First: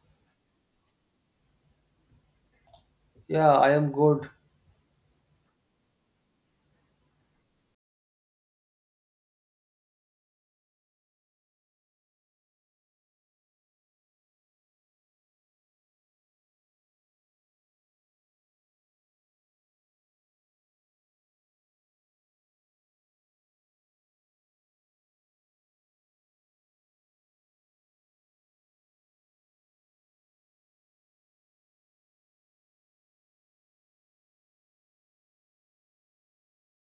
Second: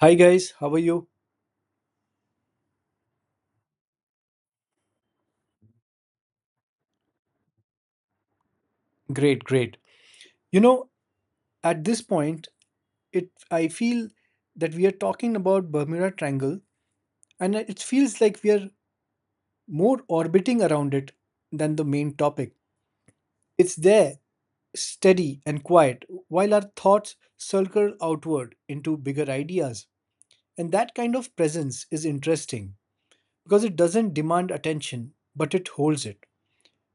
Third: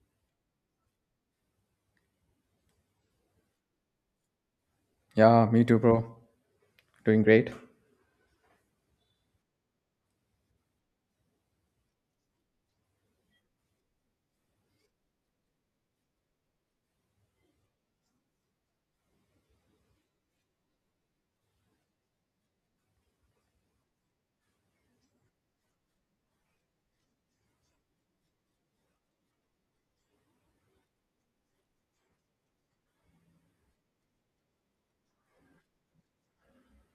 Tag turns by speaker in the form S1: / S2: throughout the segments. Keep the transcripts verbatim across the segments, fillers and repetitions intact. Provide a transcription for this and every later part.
S1: Hi guys, how are you?
S2: Yeah, I am good.
S3: Yeah, me too, bro. Doing great.
S1: Great, great. You know, at this point, it I feel that we are talking about Bermuda Triangle and it feels like we are more orbiting around it than the main topic. It's there, steady and quiet, while our thoughts circle outward into bigger ideas. And that kind of presence is interesting because it doesn't demand attention, but it holds it.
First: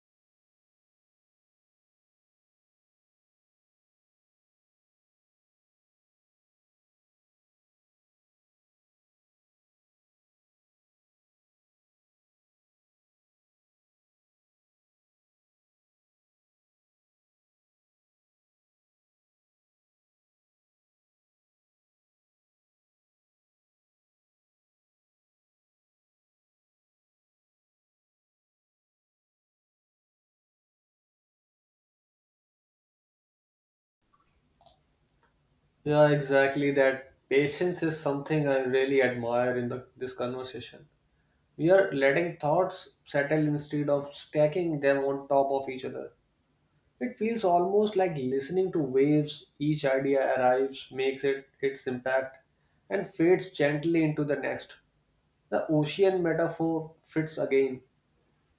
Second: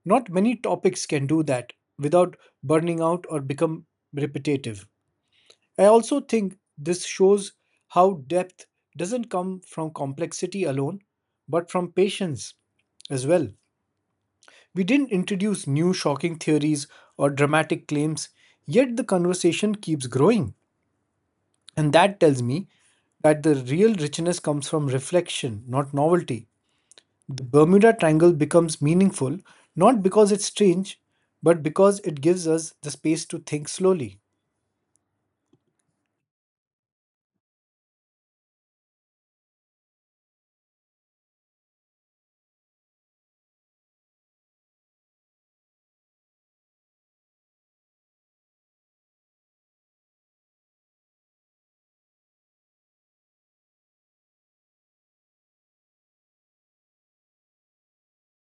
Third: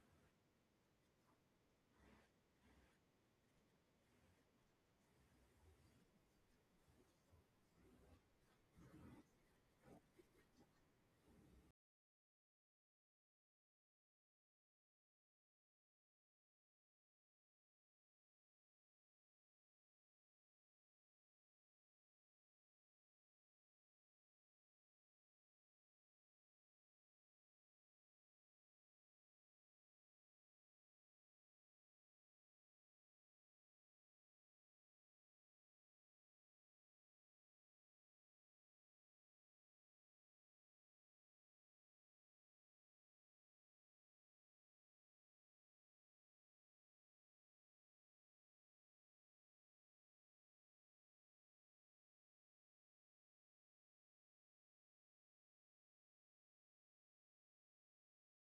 S1: Not many topics can do that without burning out or become repetitive. I also think this shows how depth doesn't come from complexity alone, but from patience as well. We didn't introduce new shocking theories or dramatic claims, yet the conversation keeps growing. And that tells me that the real richness comes from reflection, not novelty. The Bermuda Triangle becomes meaningful not because it's strange, but because it gives us the space to think slowly.
S2: Yeah, exactly that. Patience is something I really admire in the, this conversation. We are letting thoughts settle instead of stacking them on top of each other. It feels almost like listening to waves. Each idea arrives, makes it its impact, and fades gently into the next. The ocean metaphor fits again,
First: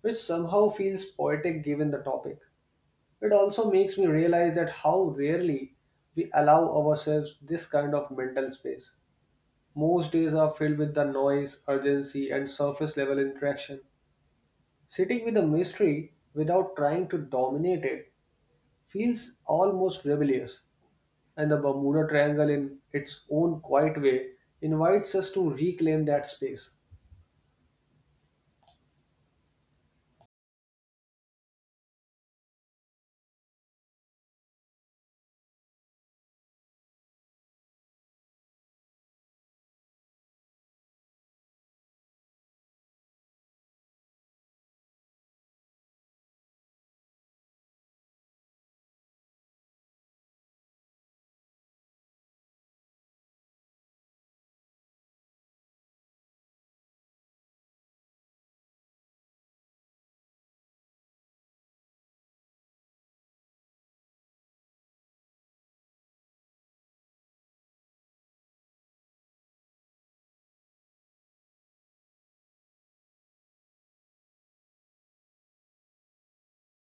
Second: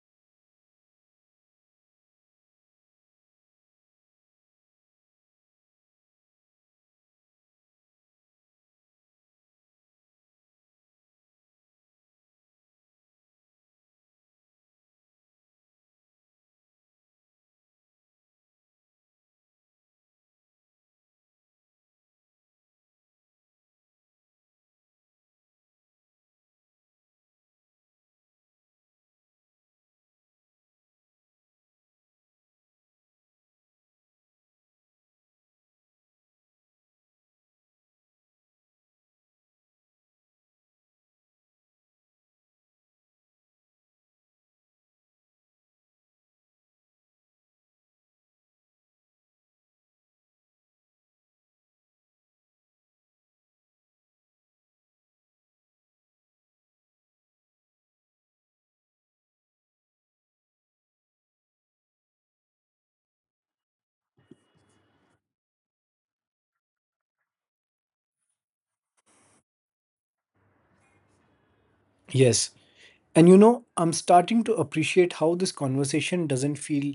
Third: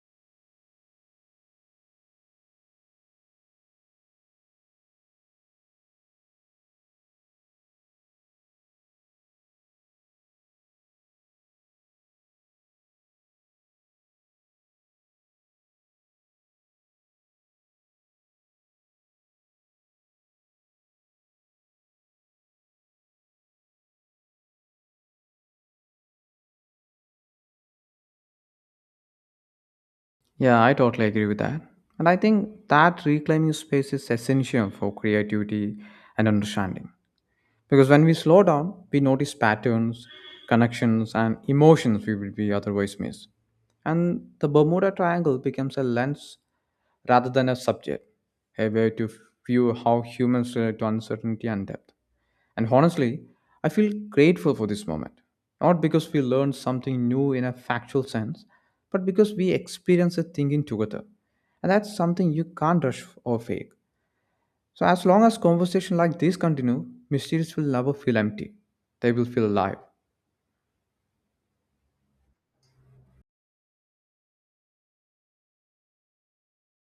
S2: which somehow feels poetic given the topic. It also makes me realize that how rarely we allow ourselves this kind of mental space. Most days are filled with the noise, urgency, and surface level interaction. Sitting with a mystery without trying to dominate it feels almost rebellious, and the Bermuda Triangle, in its own quiet way, invites us to reclaim that space.
S3: Yeah, I totally agree with that. And I think that reclaiming space is essential for creativity and understanding. Because when we slow down, we notice patterns, connections, and emotions we would be otherwise miss. And the Bermuda Triangle becomes a lens rather than a subject, a way to view how humans relate to uncertainty and depth. And honestly, I feel grateful for this moment. Not because we learned something new in a factual sense, but because we experienced it thinking together. And that's something you can't rush or fake. So as long as conversation like this continue, mysteries will never feel empty. They will feel alive.
S1: Yes, and you know, I'm starting to appreciate how this conversation doesn't feel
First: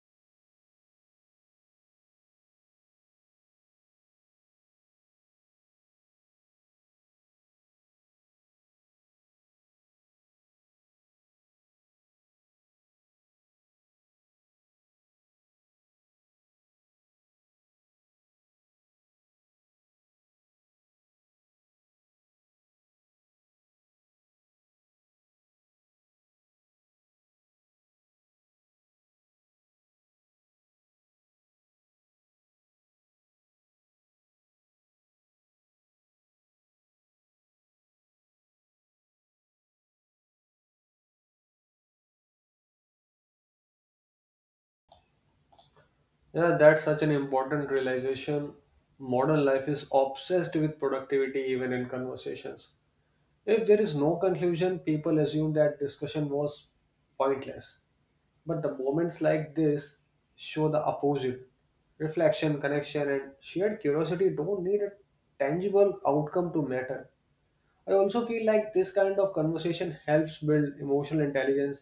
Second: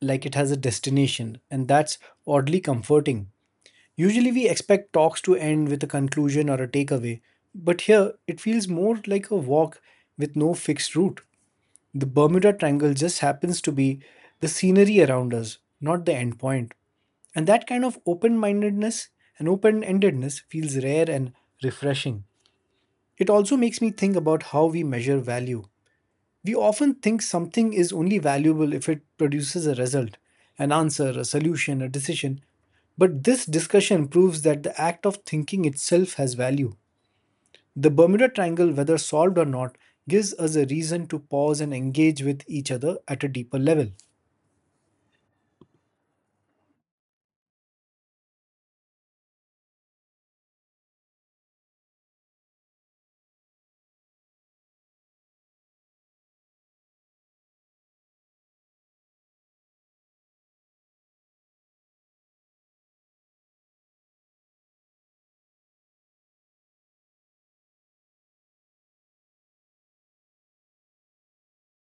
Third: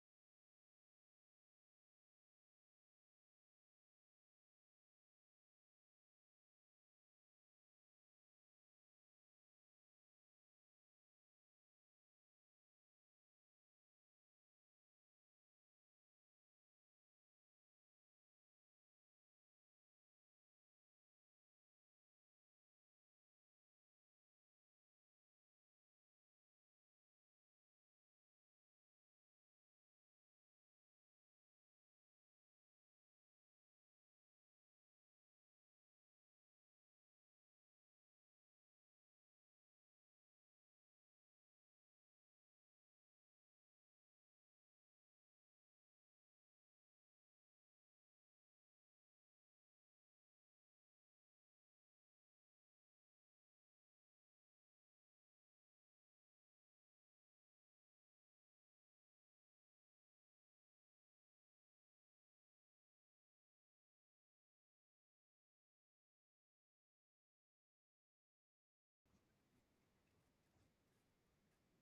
S1: like it has a destination, and that's oddly comforting. Usually, we expect talks to end with a conclusion or a takeaway, but here it feels more like a walk with no fixed route. The Bermuda Triangle just happens to be the scenery around us, not the end point. And that kind of open mindedness and open endedness feels rare and refreshing. It also makes me think about how we measure value. We often think something is only valuable if it produces a result, an answer, a solution, a decision. But this discussion proves that the act of thinking itself has value. The Bermuda Triangle, whether solved or not, gives us a reason to pause and engage with each other at a deeper level.
S2: Yeah, that's such an important realization. Modern life is obsessed with productivity even in conversations. If there is no conclusion, people assume that discussion was pointless. But the moments like this show the opposite. Reflection, connection, and shared curiosity don't need a tangible outcome to matter. I also feel like this kind of conversation helps build emotional intelligence,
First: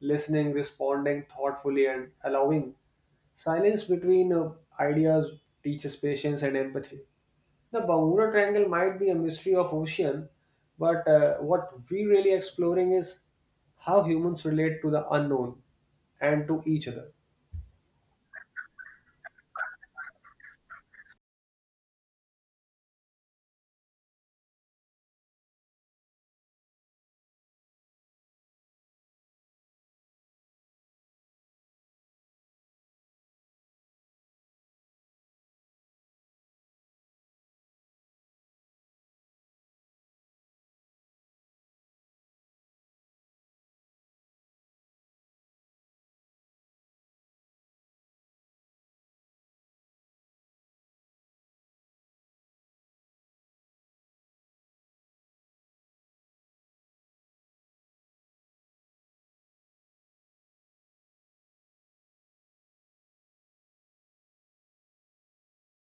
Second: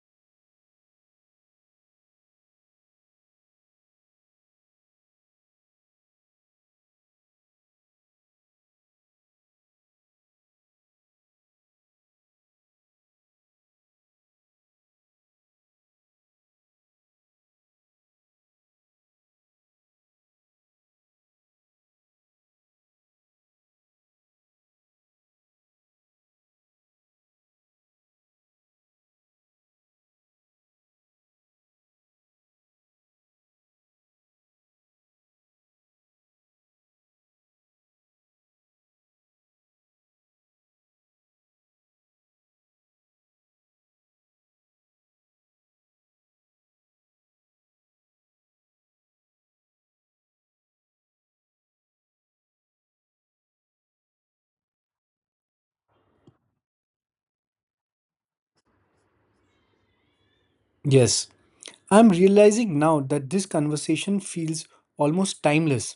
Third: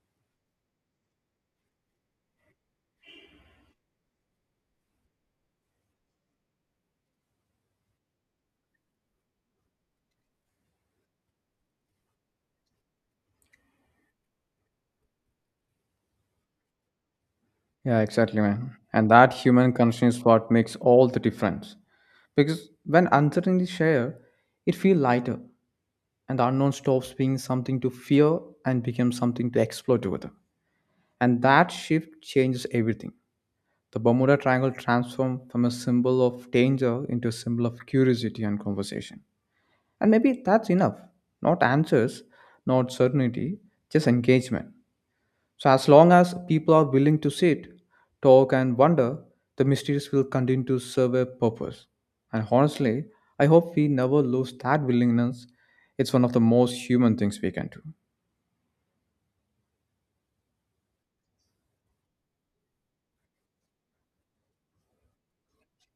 S2: listening, responding thoughtfully, and allowing. Silence between uh, ideas teaches patience and empathy. The Bermuda Triangle might be a mystery of ocean, but uh, what we really exploring is how humans relate to the unknown and to each other.
S3: Yeah, exactly, man. And that human connection is what makes all the difference. Because when uncertainty shared, it feels lighter, and the unknown stops being something to fear and becomes something to explore together. And that shift changes everything. The Bermuda Triangle transformed from a symbol of danger into a symbol of curiosity and conversation. And maybe that's enough. Not answers, not certainty, just engagement. So, as long as people are willing to sit, talk, and wonder, the mysteries will continue to serve a purpose. And honestly, I hope we never lose that willingness. It's one of the most human things we can do.
S1: Yes, I'm realizing now that this conversation feels almost timeless,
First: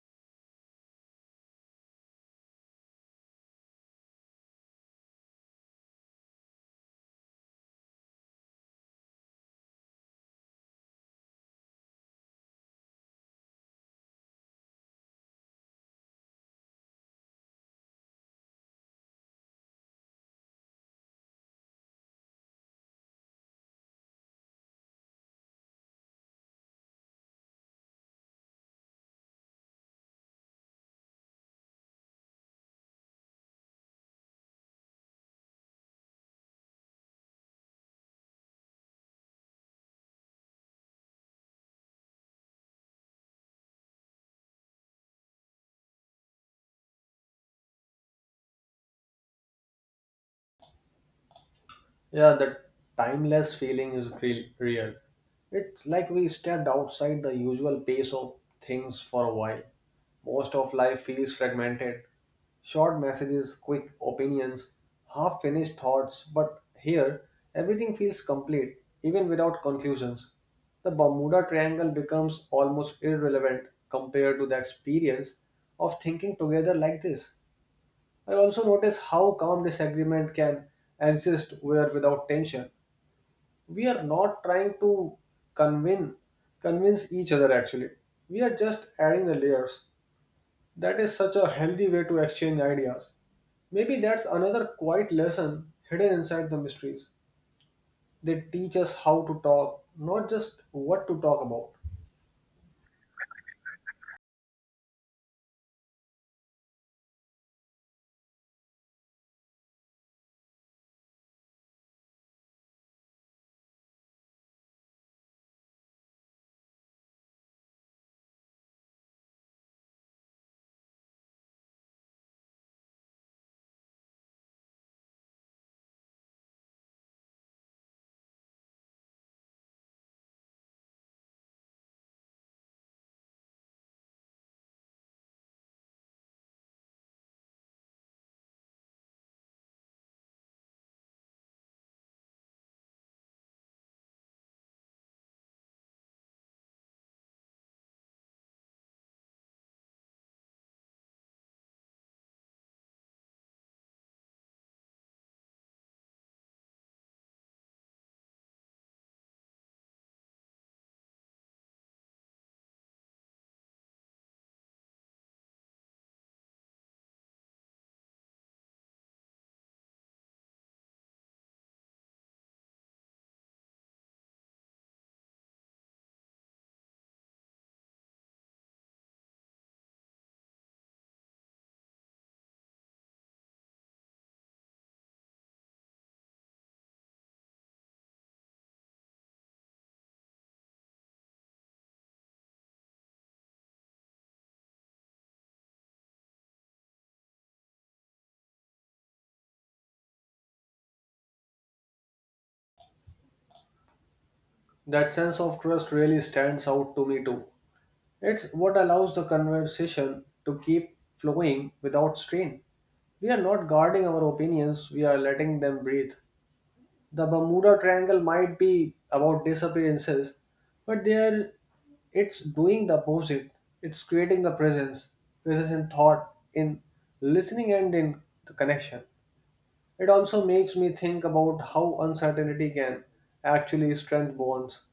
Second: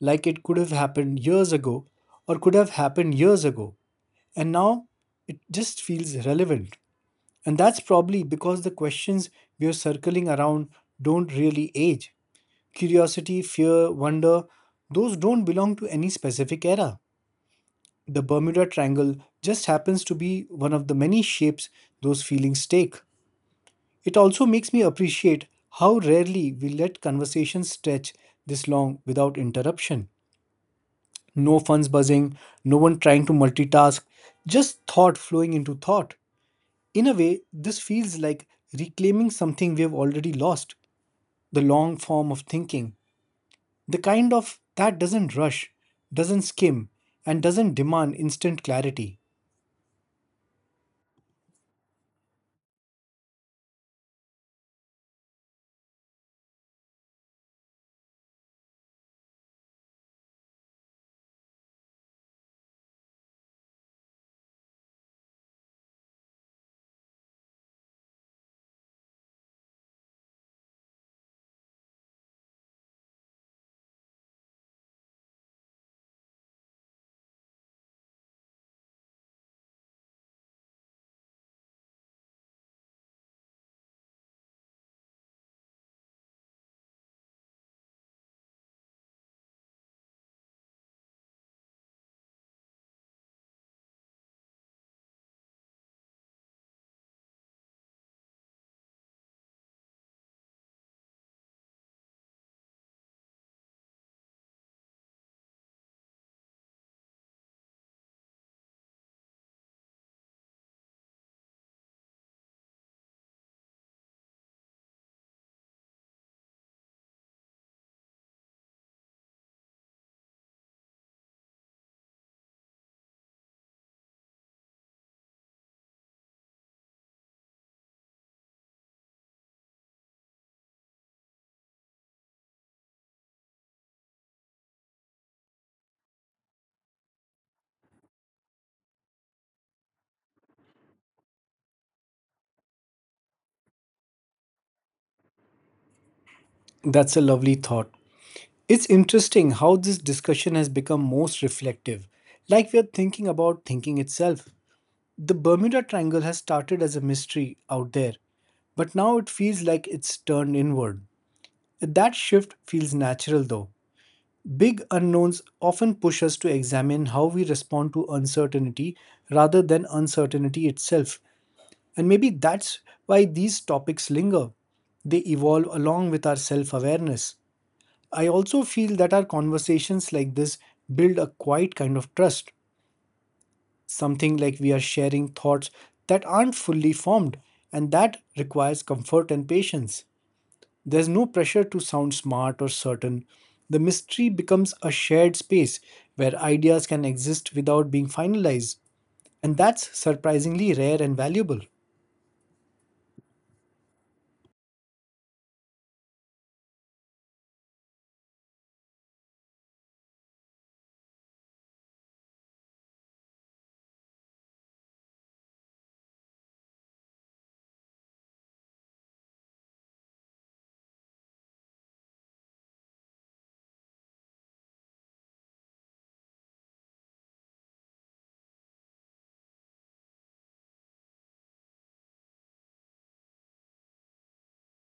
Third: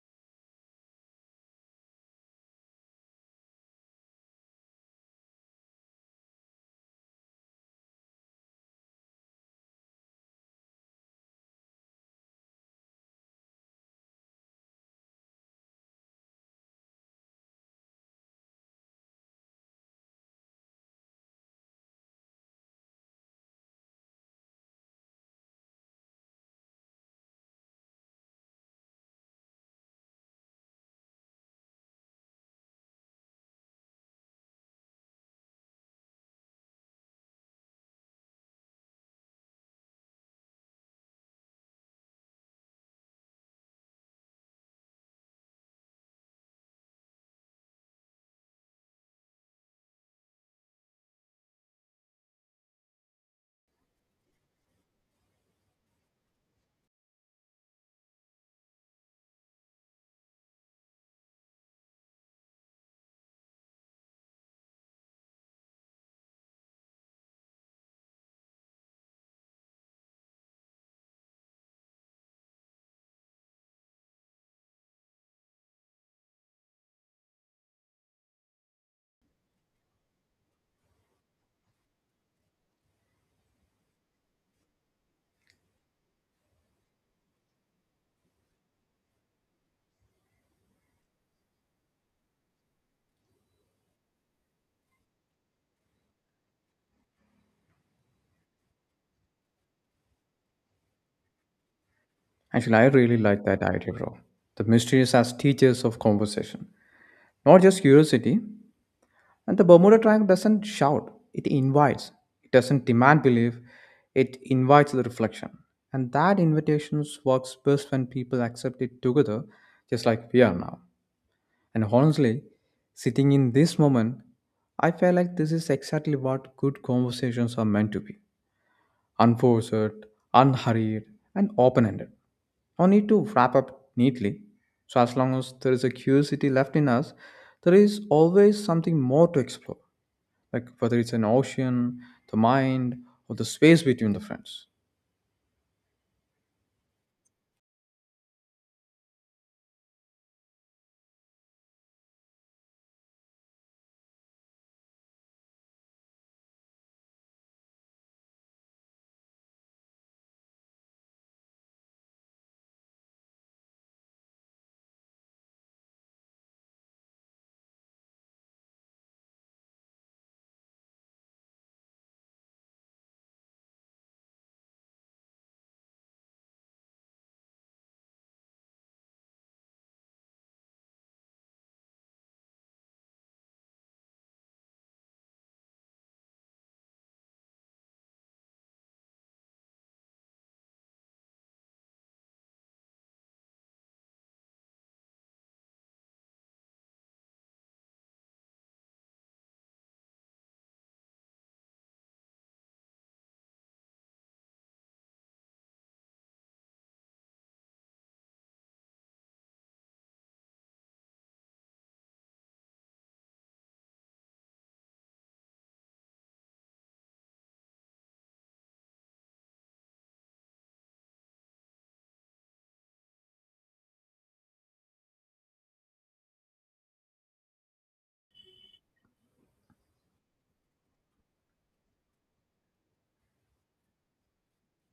S1: like it could have happened years ago or could have happened years ago. And now it just feels relevant. And that's probably because the questions we're circling around don't really age. Curiosity, fear, wonder, those don't belong to any specific era. The Bermuda Triangle just happens to be one of the many shapes those feelings take. It also makes me appreciate how rarely we let conversations stretch this long without interruption. No phones buzzing, no one trying to multitask, just thought flowing into thought. In a way, this feels like reclaiming something we have already lost the long form of thinking, the kind of that doesn't rush, doesn't skim, and doesn't demand instant clarity.
S2: Yeah, that timeless feeling is real, real. It's like we stepped outside the usual pace of things for a while. Most of life feels fragmented. Short messages, quick opinions, half finished thoughts, but here everything feels complete, even without conclusions. The Bermuda Triangle becomes almost irrelevant compared to the experience of thinking together like this. I also notice how calm disagreement can exist where without tension. We are not trying to convince convince each other actually. We are just adding the layers. That is such a healthy way to exchange ideas. Maybe that's another quiet lesson hidden inside the mysteries. They teach us how to talk, not just what to talk about.
S3: Actually, I really like that idea, bro. The mysteries as teachers of conversation, not just curiosity. And the Bermuda Triangle doesn't shout, it invites. It doesn't demand belief, it invites the reflection. And that invitation works best when people accept it together, just like we are now. And honestly, sitting in this moment, I feel like this is exactly what good conversations are meant to be: unforced, unhurried, and open ended. No need to wrap up neatly. So, as long as there is a curiosity left in us, there is always something more to explore, like whether it's an ocean, the mind, or the space between the friends.
S1: That's a lovely thought. It's interesting how this discussion has become most reflective, like we are thinking about thinking itself. The Bermuda Triangle has started as a mystery out there, but now it feels like it's turned inward. That shift feels natural though. Big unknowns often push us to examine how we respond to uncertainty rather than uncertainty itself, and maybe that's why these topics linger. They evolve along with our self awareness. I also feel that our conversations like this build a quiet kind of trust, something like we are sharing thoughts that aren't fully formed, and that requires comfort and patience. There's no pressure to sound smart or certain. The mystery becomes a shared space where ideas can exist without being finalized, and that's surprisingly rare and valuable.
S2: That sense of trust really stands out to me too. It's what allows the conversation to keep flowing without strain. We are not guarding our opinions, we are letting them breathe. The Bermuda Triangle might be about disappearances, but there it's doing the opposite. It's creating the presence, presence in thought, in listening and in the connection. It also makes me think about how uncertainty can actually strengthen bonds.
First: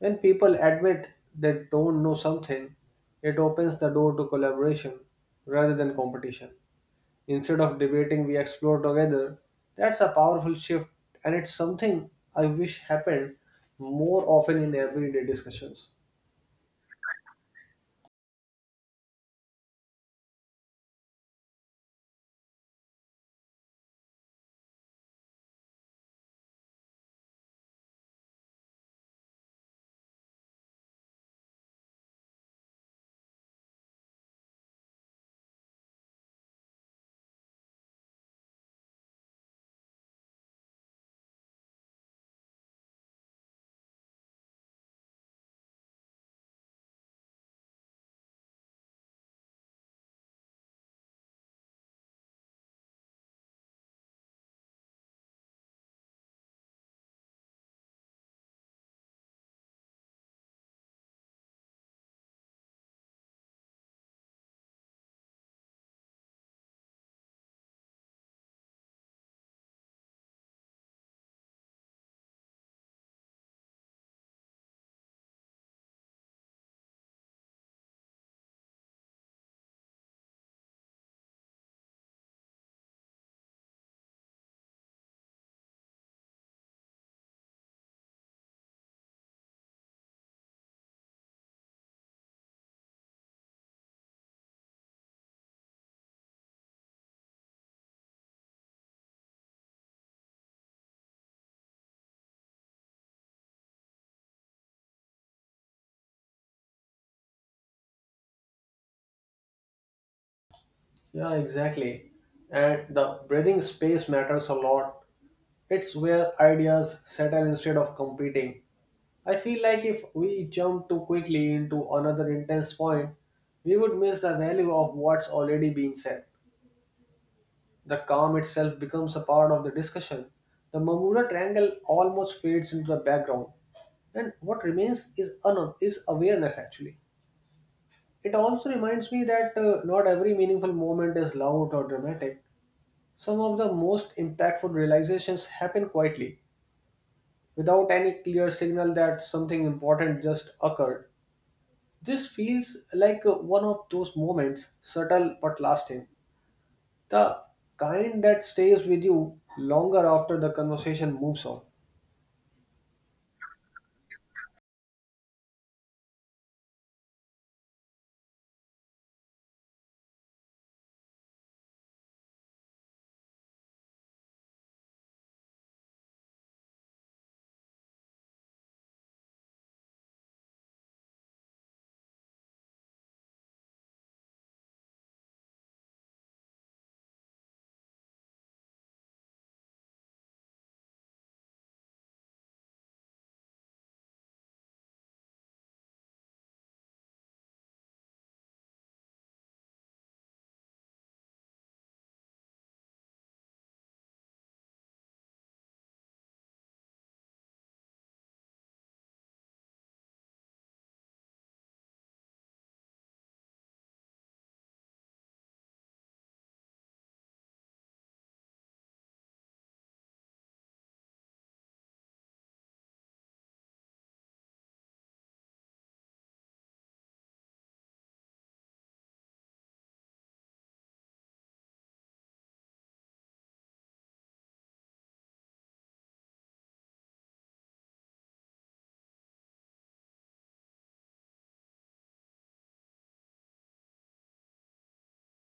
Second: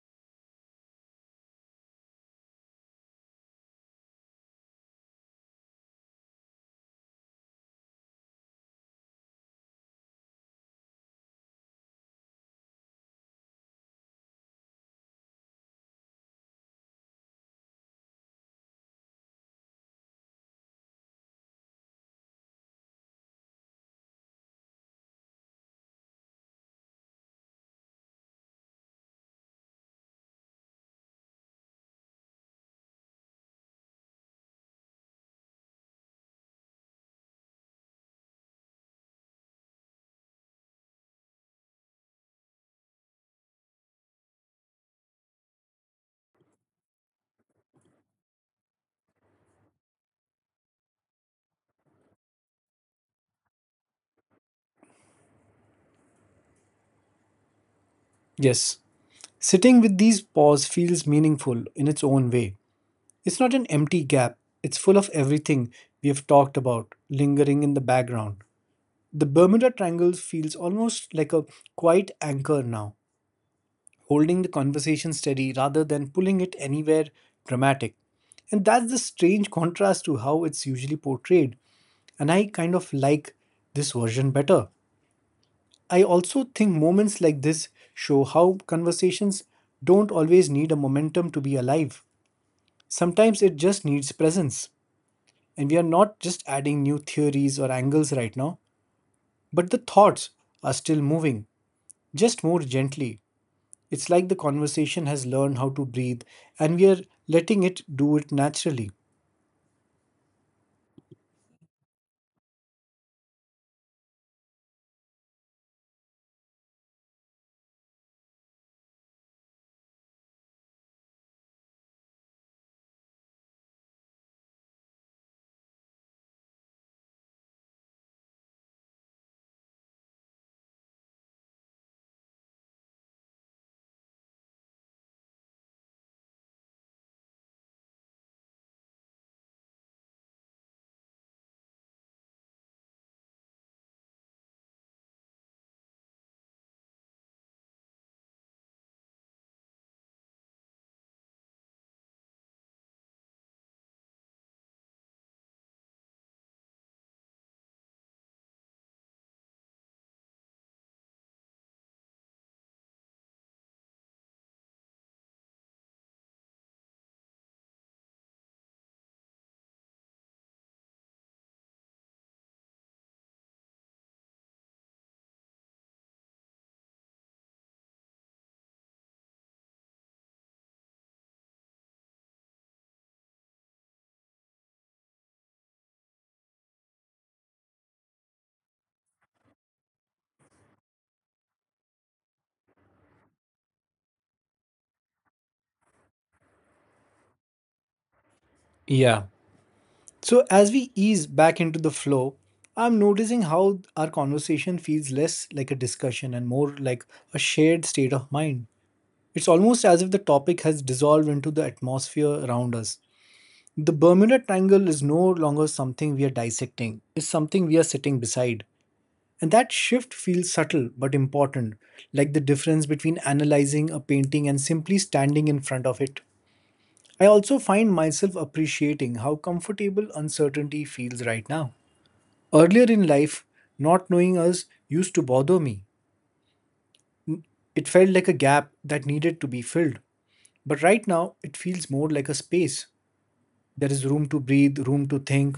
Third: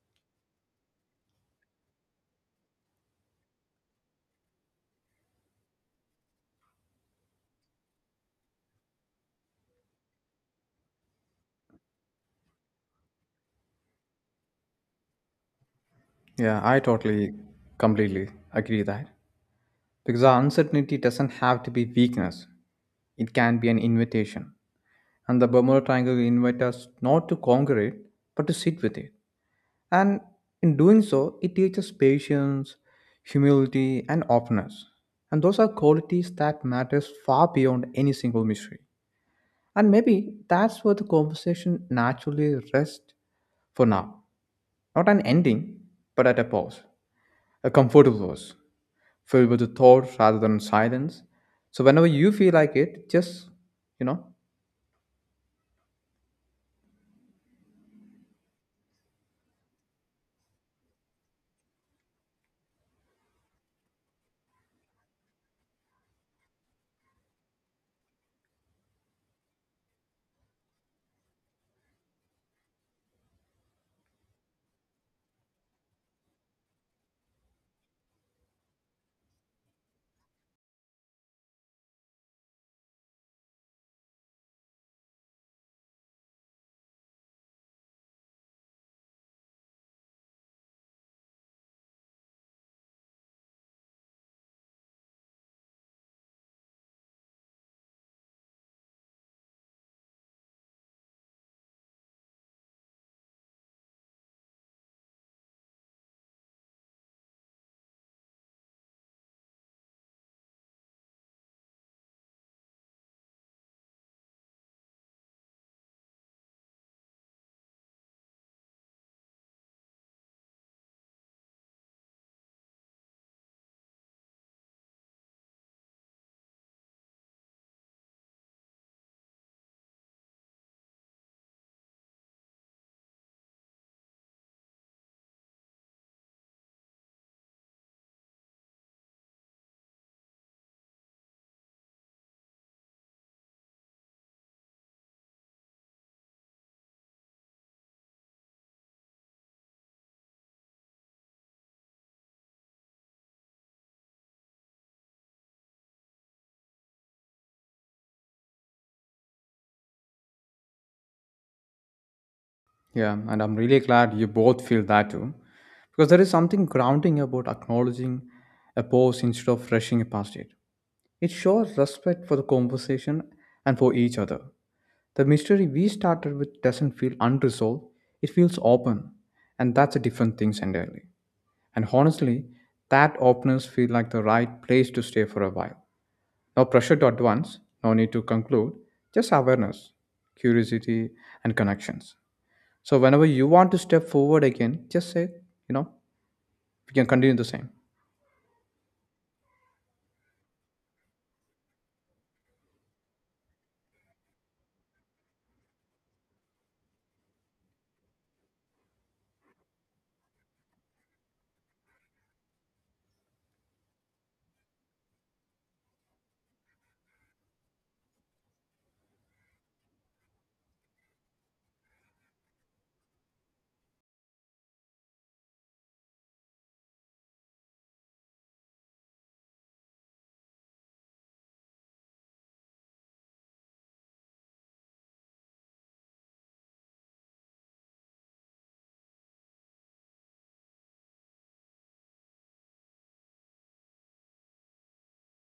S2: When people admit they don't know something, it opens the door to collaboration rather than competition. Instead of debating, we explore together. That's a powerful shift, and it's something I wish happened more often in everyday discussions.
S3: Yeah, I totally, completely agree that. Because our uncertainty doesn't have to be weakness, it can be an invitation. And the Bermuda Triangle invites us not to conquer it, but to sit with it. And in doing so, it teaches patience, humility, and openness. And those are qualities that matters far beyond any single mystery. And maybe that's where the conversation naturally rests for now. Not an ending, but at a pause. A comfortable pause, filled with the thought rather than silence. So whenever you feel like it, just, you know,
S1: Yes, sitting with these paws feels meaningful in its own way. It's not an empty gap, it's full of everything we have talked about lingering in the background. The Bermuda Triangle feels almost like a quiet anchor now, holding the conversation steady rather than pulling it anywhere dramatic. And that's the strange contrast to how it's usually portrayed. And I kind of like this version better. I also think moments like this show how conversations don't always need a momentum to be alive. Sometimes it just needs presence. And we are not just adding new theories or angles right now, but the thoughts are still moving, just more gently. It's like the conversation has learned how to breathe and we are letting it do it naturally.
S2: Yeah, exactly. And the breathing space matters a lot. It's where ideas settle instead of competing. I feel like if we jump too quickly into another intense point, we would miss the value of what's already being said. The calm itself becomes a part of the discussion. The Mamura triangle almost fades into the background. And what remains is, un- is awareness actually. It also reminds me that uh, not every meaningful moment is loud or dramatic. Some of the most impactful realizations happen quietly, without any clear signal that something important just occurred. This feels like uh, one of those moments, subtle but lasting, the kind that stays with you longer after the conversation moves on.
S3: Yeah, and I'm really glad you both feel that too. Because there is something grounding about acknowledging a pause instead of rushing past it. It shows respect for the conversation and for each other. The mystery we started with doesn't feel unresolved, it feels open. And that's a different thing entirely. And honestly, that openness feels like the right place to stay for a while. No pressure to advance, no need to conclude, just awareness, curiosity, and connections. So whenever you want to step forward again, just say, you know, we can continue the same.
S1: Yeah. So as we ease back into the flow, I'm noticing how our conversation feels less like a discussion and more like a shared state of mind. It's almost as if the topic has dissolved into the atmosphere around us. The Bermuda Triangle is no longer something we are dissecting, it's something we are sitting beside. And that shift feels subtle but important, like the difference between analyzing a painting and simply standing in front of it. I also find myself appreciating how comfortable uncertainty feels right now. Earlier in life, not knowing us used to bother me. It felt like a gap that needed to be filled. But right now, it feels more like a space. There is room to breathe, room to think.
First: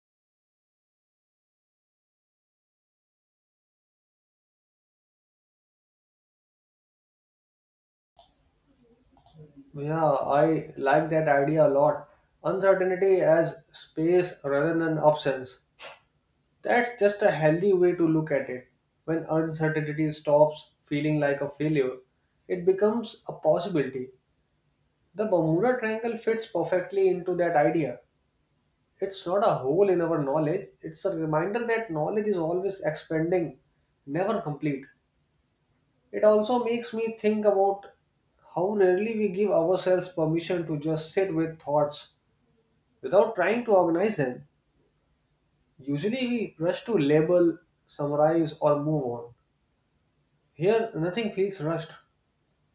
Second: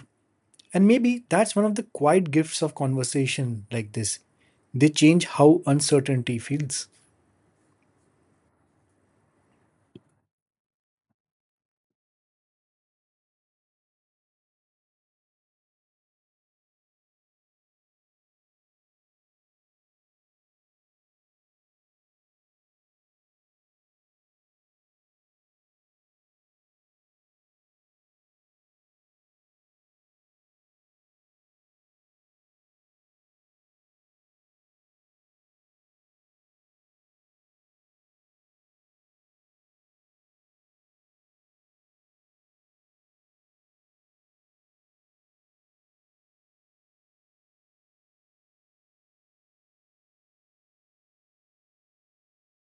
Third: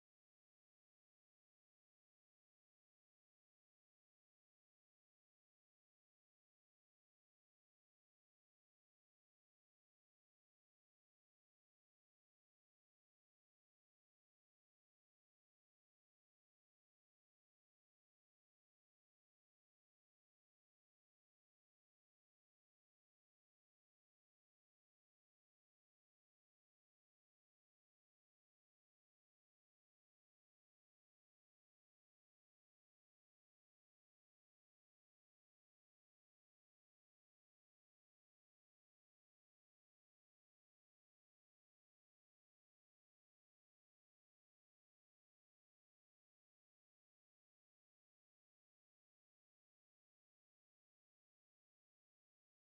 S1: And maybe that's one of the quiet gifts of conversation like this. They change how uncertainty feels.
S2: Yeah, I like that idea a lot. Uncertainty as space rather than absence. That's just a healthy way to look at it. When uncertainty stops feeling like a failure, it becomes a possibility. The Bermuda Triangle fits perfectly into that idea. It's not a hole in our knowledge, it's a reminder that knowledge is always expanding, never complete. It also makes me think about how rarely we give ourselves permission to just sit with thoughts without trying to organize them. Usually we rush to label, summarize, or move on. Here, nothing feels rushed.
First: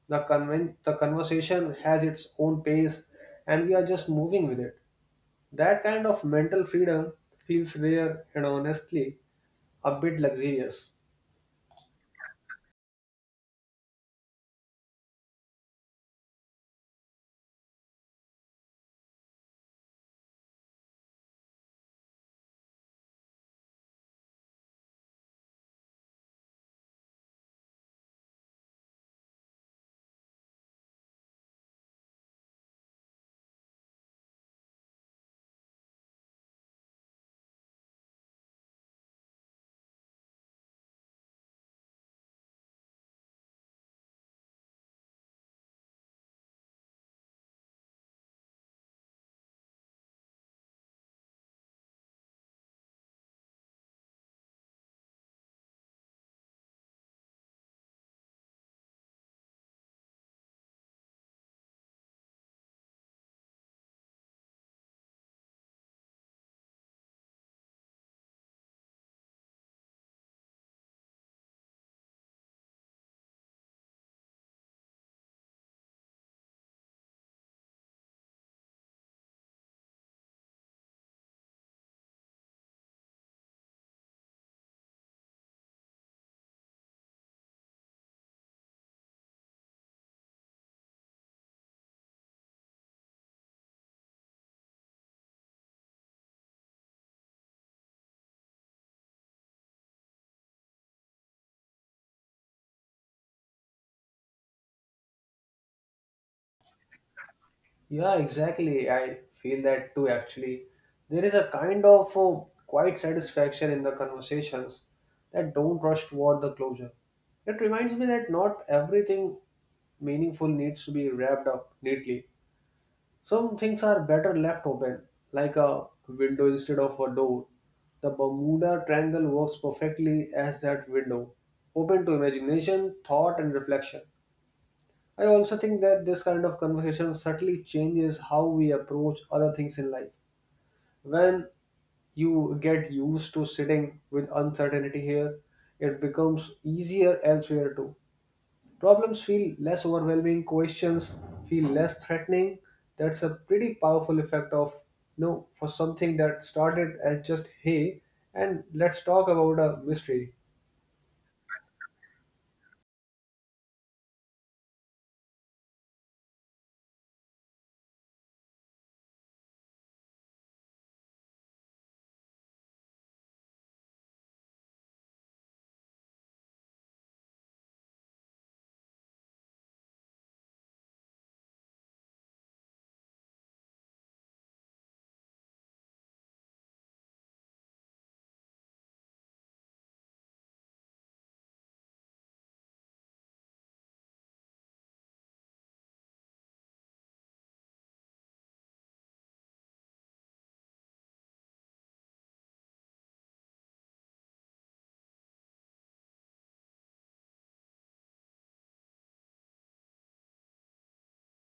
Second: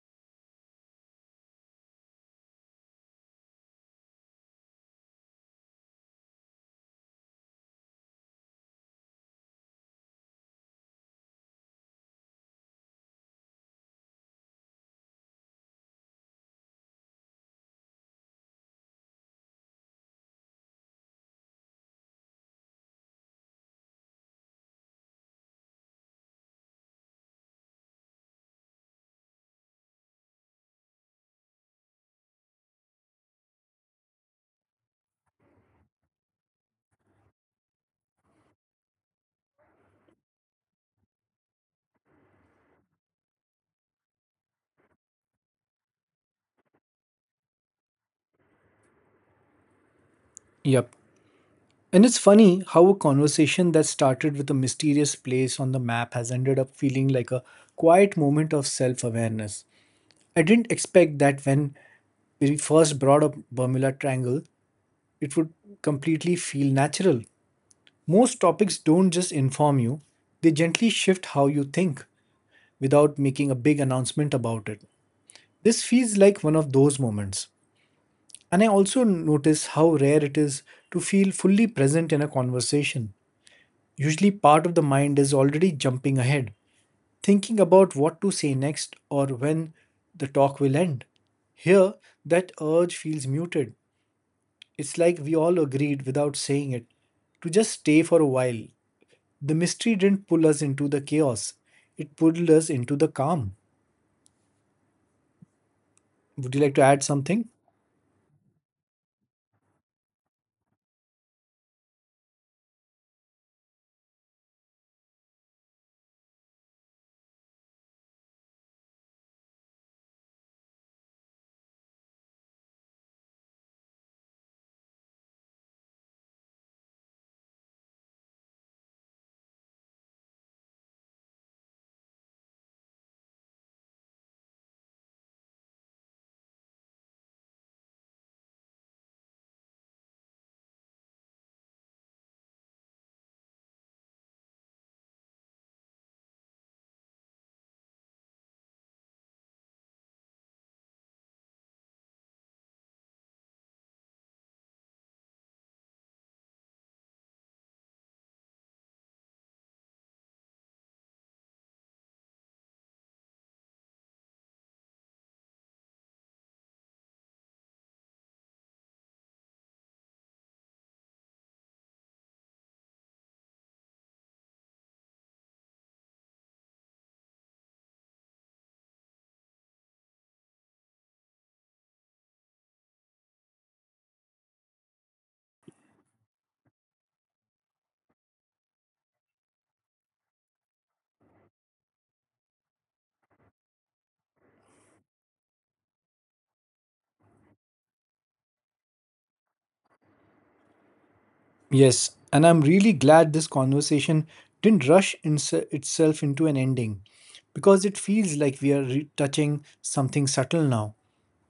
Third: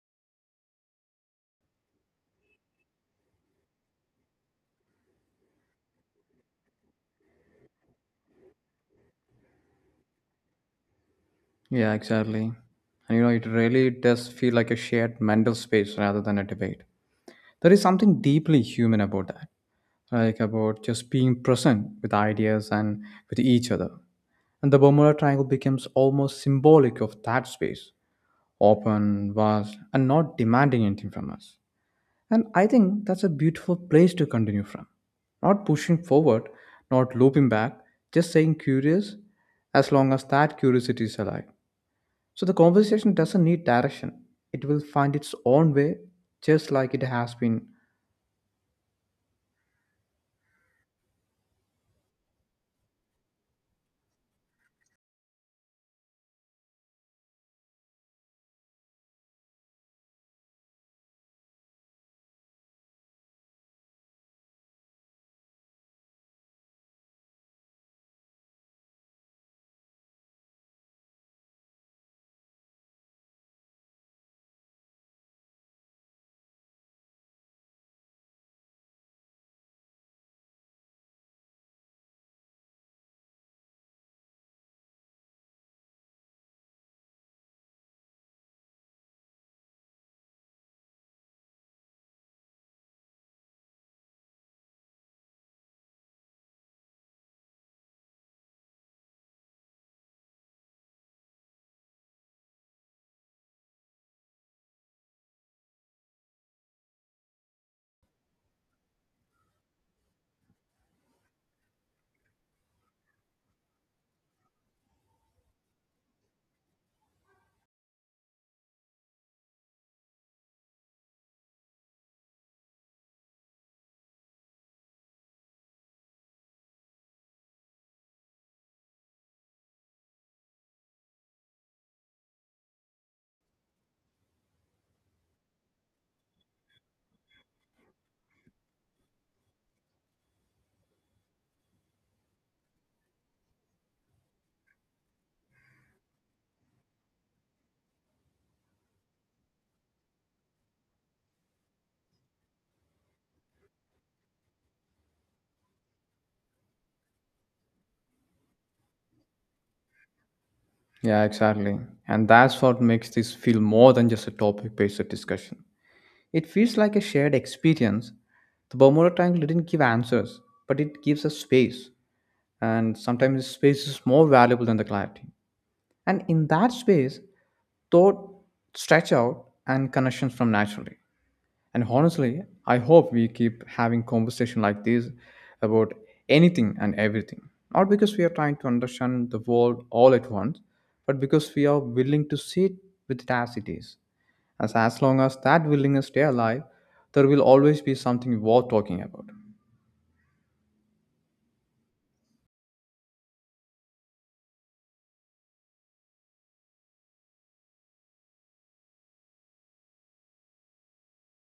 S2: The, conven- the conversation has its own pace, and we are just moving with it. That kind of mental freedom feels rare and honestly a bit luxurious.
S3: Yeah, exactly. And you know, it really does feel like a shared mental space rather than a debate. There is something deeply human about that, like about just being present with ideas and with each other. And the Bermuda Triangle becomes almost symbolic of that space: open, vast, and not demanding anything from us. And I think that's a beautiful place to continue from. Not pushing forward, not looping back, just saying curious as long as that curiosity is alive. So the conversation doesn't need direction, it will find its own way just like it has been.
S1: Yep. And it's funny how a conversation that started with a mysterious place on the map has ended up feeling like a quiet moment of self awareness. I didn't expect that when we first brought up Bermuda Triangle, it would completely feel natural. Most topics don't just inform you, they gently shift how you think without making a big announcement about it. This feels like one of those moments. And I also notice how rare it is to feel fully present in a conversation. Usually, part of the mind is already jumping ahead, thinking about what to say next or when the talk will end. Here, that urge feels muted. It's like we all agreed without saying it to just stay for a while. The mystery didn't pull us into the chaos, it pulled us into the calm. Would you like to add something?
S2: Yeah, exactly. I feel that too, actually. There is a kind of uh, quiet satisfaction in the conversations that don't rush toward the closure. It reminds me that not everything meaningful needs to be wrapped up neatly. Some things are better left open, like a window instead of a door. The Bermuda Triangle works perfectly as that window, open to imagination, thought, and reflection. I also think that this kind of conversation subtly changes how we approach other things in life. When you get used to sitting with uncertainty here, it becomes easier elsewhere too. Problems feel less overwhelming, questions feel less threatening. That's a pretty powerful effect of you know for something that started as just hey and let's talk about a mystery.
S3: Yeah, exactly. And that's what makes this feel more than just a topic based discussion. It feels like a shared experience. The Bermuda Triangle didn't give answers, but it gives us space. And sometimes space is more valuable than the clarity. And in that space, thought stretch out and connections from naturally. And honestly, I hope we keep having conversation like this about anything and everything. Not because we are trying to understand the world all at once, but because we are willing to sit with it as it is. As as long as that willingness stay alive, there will always be something worth talking about.
S1: Yes, and I'm really glad this conversation didn't rush ins- itself into an ending because it feels like we are re- touching something subtle now.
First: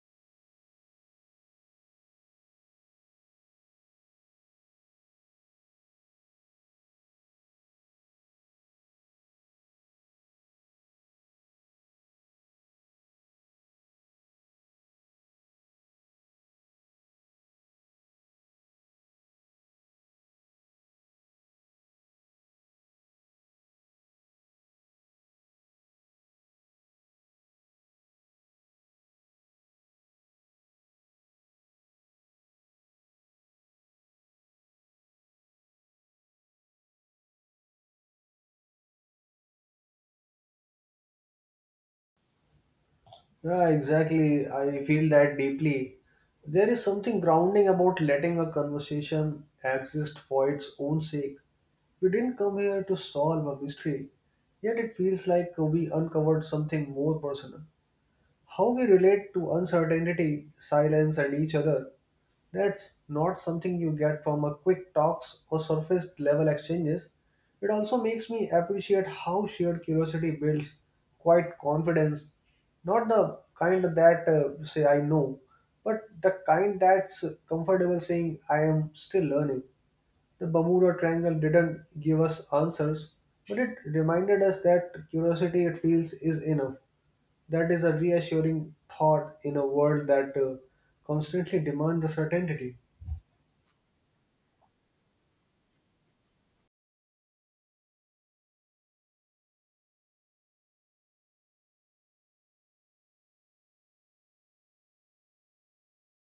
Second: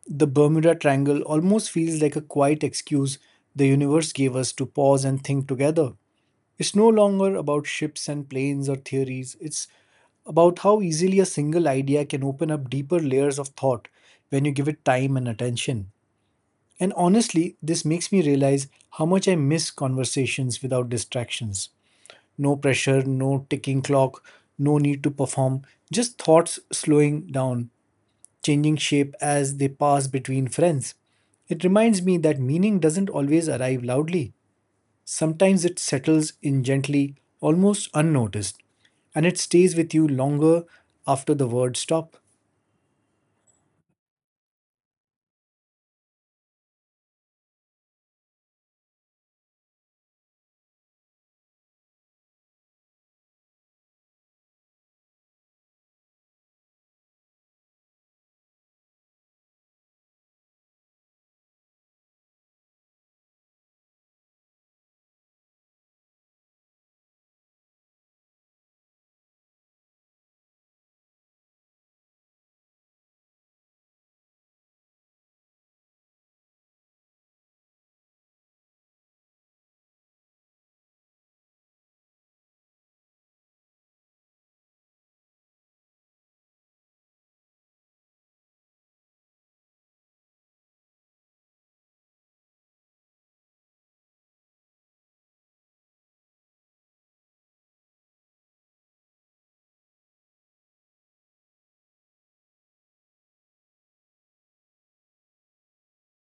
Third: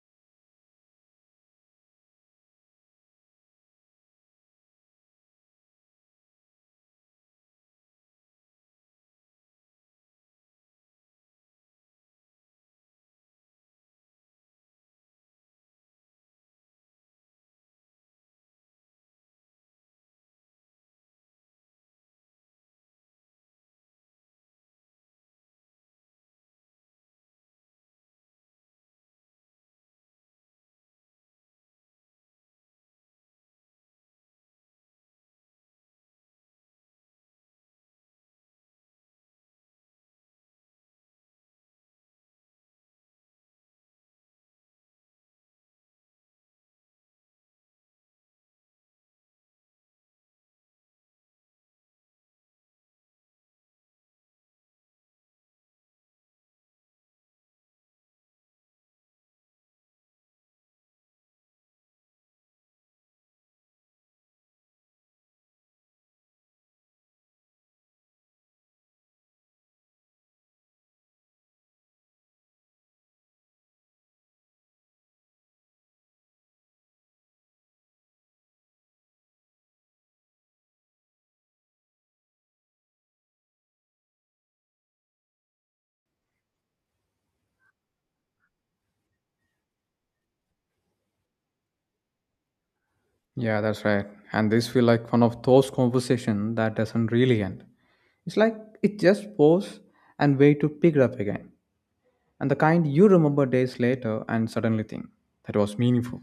S1: The Bermuda Triangle almost feels like a quiet excuse the universe gave us to pause and think together. It's no longer about ships and planes or theories, it's about how easily a single idea can open up deeper layers of thought when you give it time and attention. And honestly, this makes me realize how much I miss conversations without distractions. No pressure, no ticking clock, no need to perform, just thoughts slowing down changing shape as they pass between friends. It reminds me that meaning doesn't always arrive loudly. Sometimes it settles in gently, almost unnoticed, and it stays with you longer after the words stop.
S2: Yeah, exactly. I feel that deeply. There is something grounding about letting a conversation exist for its own sake. We didn't come here to solve a mystery, yet it feels like we uncovered something more personal. How we relate to uncertainty, silence, and each other, that's not something you get from a quick talks or surface level exchanges. It also makes me appreciate how shared curiosity builds quite confidence, not the kind that uh, you say I know, but the kind that's comfortable saying I am still learning. The Bermuda Triangle didn't give us answers, but it reminded us that curiosity it feels is enough. That is a reassuring thought in a world that uh, constantly demands the certainty.
S3: Yeah, that's right. And this feel like one of those conversations that doesn't really end. It's like it just pause and wait to pick it up again. And the kind you remember days later and suddenly think that was meaningful.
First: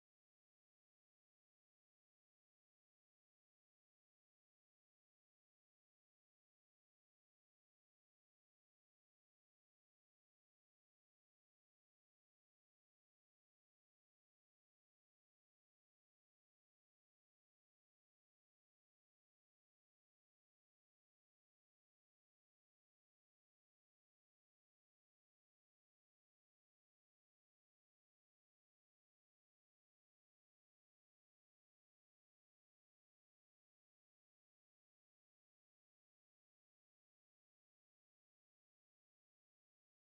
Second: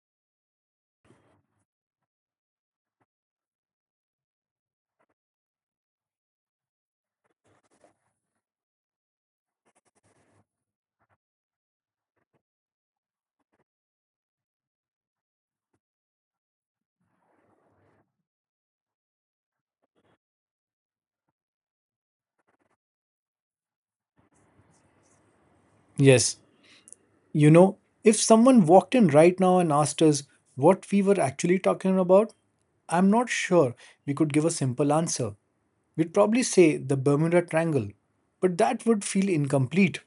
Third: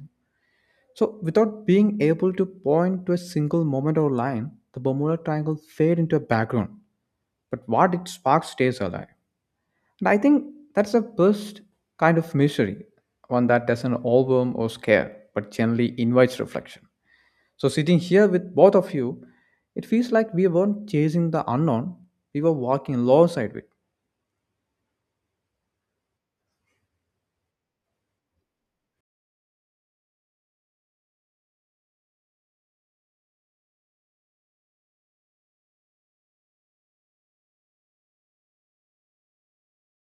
S3: So without being able to point to a single moment or line, the Bermuda Triangle fade into a background. But what it sparks stays alive. And I think that's the best kind of mystery, one that doesn't overwhelm or scare, but generally invites reflection. So sitting here with both of you, it feels like we weren't chasing the unknown, we were walking alongside it.
S1: Yes, you know, if someone walked in right now and asked us what we were actually talking about, I'm not sure we could give a simple answer. We'd probably say the Bermuda Triangle, but that would feel incomplete.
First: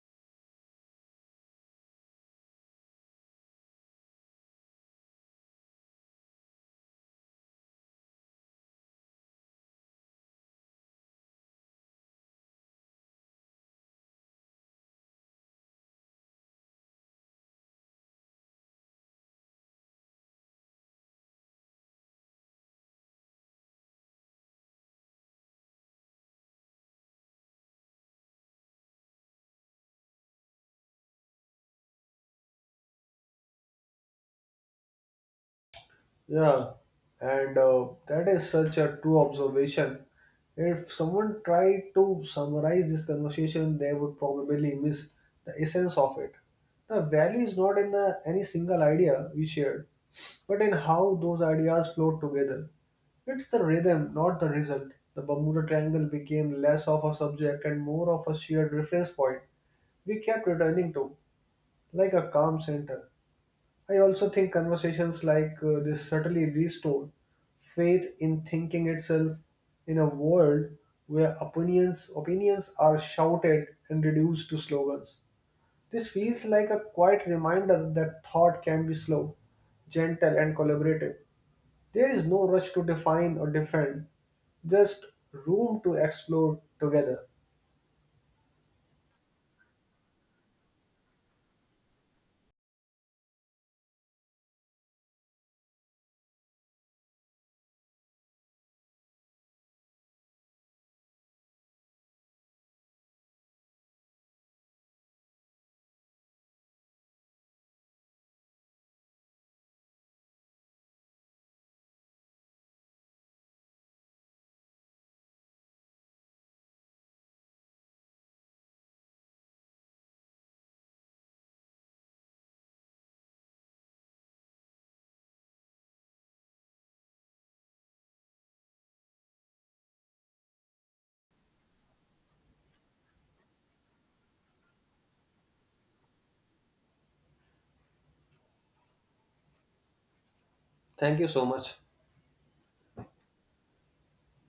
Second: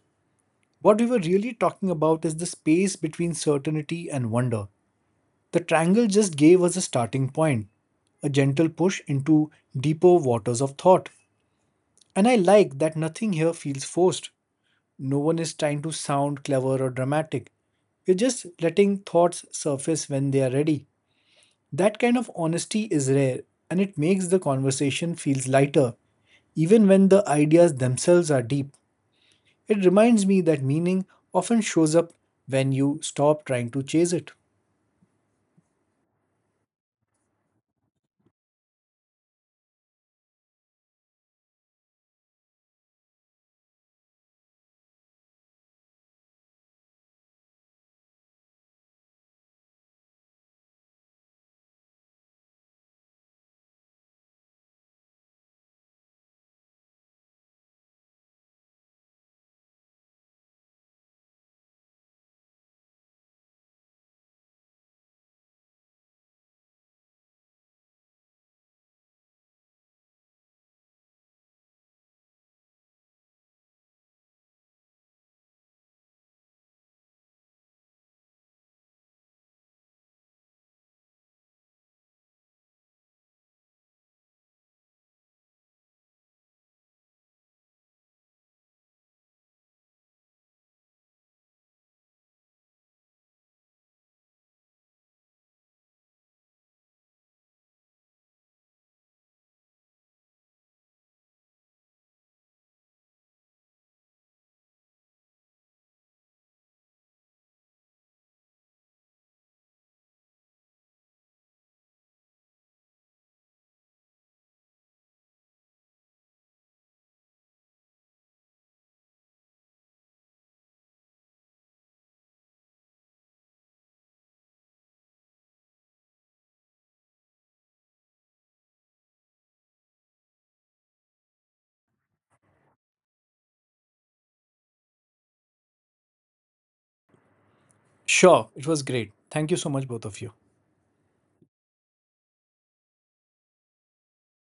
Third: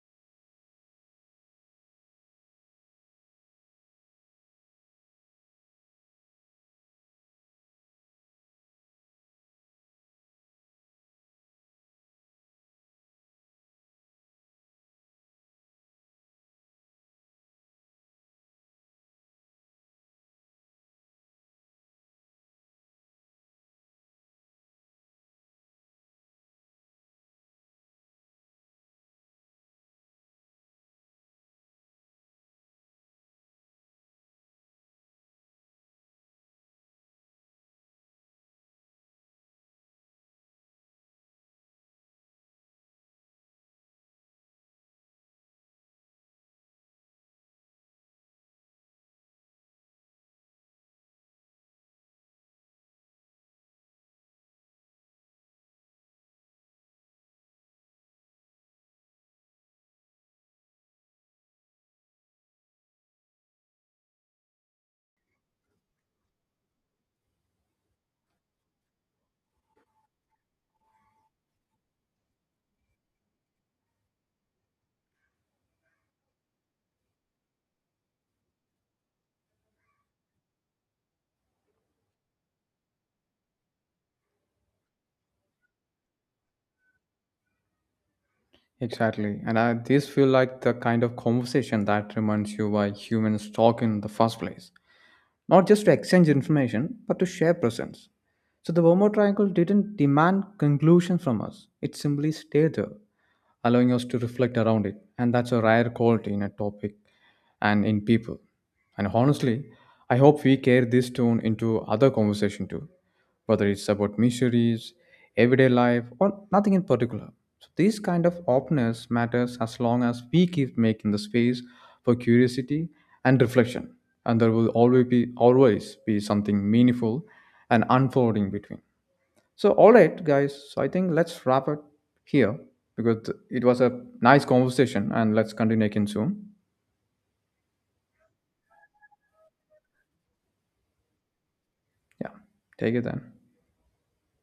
S1: What we were really talking about is the space between certainty and wonder. The triangle just gave us a starting point, a gentle push into deeper waters of thought. And I like that nothing here feels forced. No one is trying to sound clever or dramatic. We're just letting thoughts surface when they are ready. That kind of honesty is rare and it makes the conversation feels lighter, even when the ideas themselves are deep. It reminds me that meaning often shows up when you stop trying to chase it.
S2: Yeah, and uh, that is such a true observation. If someone tried to summarize this conversation, they would probably miss the essence of it. The value is not in the, any single idea we shared, but in how those ideas flow together. It's the rhythm, not the result. The Bermuda Triangle became less of a subject and more of a shared reference point we kept returning to, like a calm center. I also think conversations like uh, this certainly restore faith in thinking itself in a world where opinions opinions are shouted and reduced to slogans. This feels like a quiet reminder that thought can be slow, gentle, and collaborative. There is no rush to define or defend, just room to explore together.
S3: Exactly. And I, these feel like the kind of conversation that reminds you why humans talk in the first place. Not just to exchange information, but to share presence. So the Bermuda Triangle didn't demand conclusion from us. It simply stayed there, allowing us to reflect around it. And that's a rare quality in a topic and in people. And honestly, I hope we carry this tone into other conversation too, whether it's about missionaries, everyday life, or nothing in particular. So this kind of openness matters as long as we keep making the space for curiosity and reflection. And there will always be always be something meaningful and unfolding between. So all right, guys. So I think let's wrap it here because it was a nice conversation, and let's continue again soon.
S1: Sure, it was great. Thank you so much, both of you.
S2: Thank you so much.
S3: Yeah, take it then.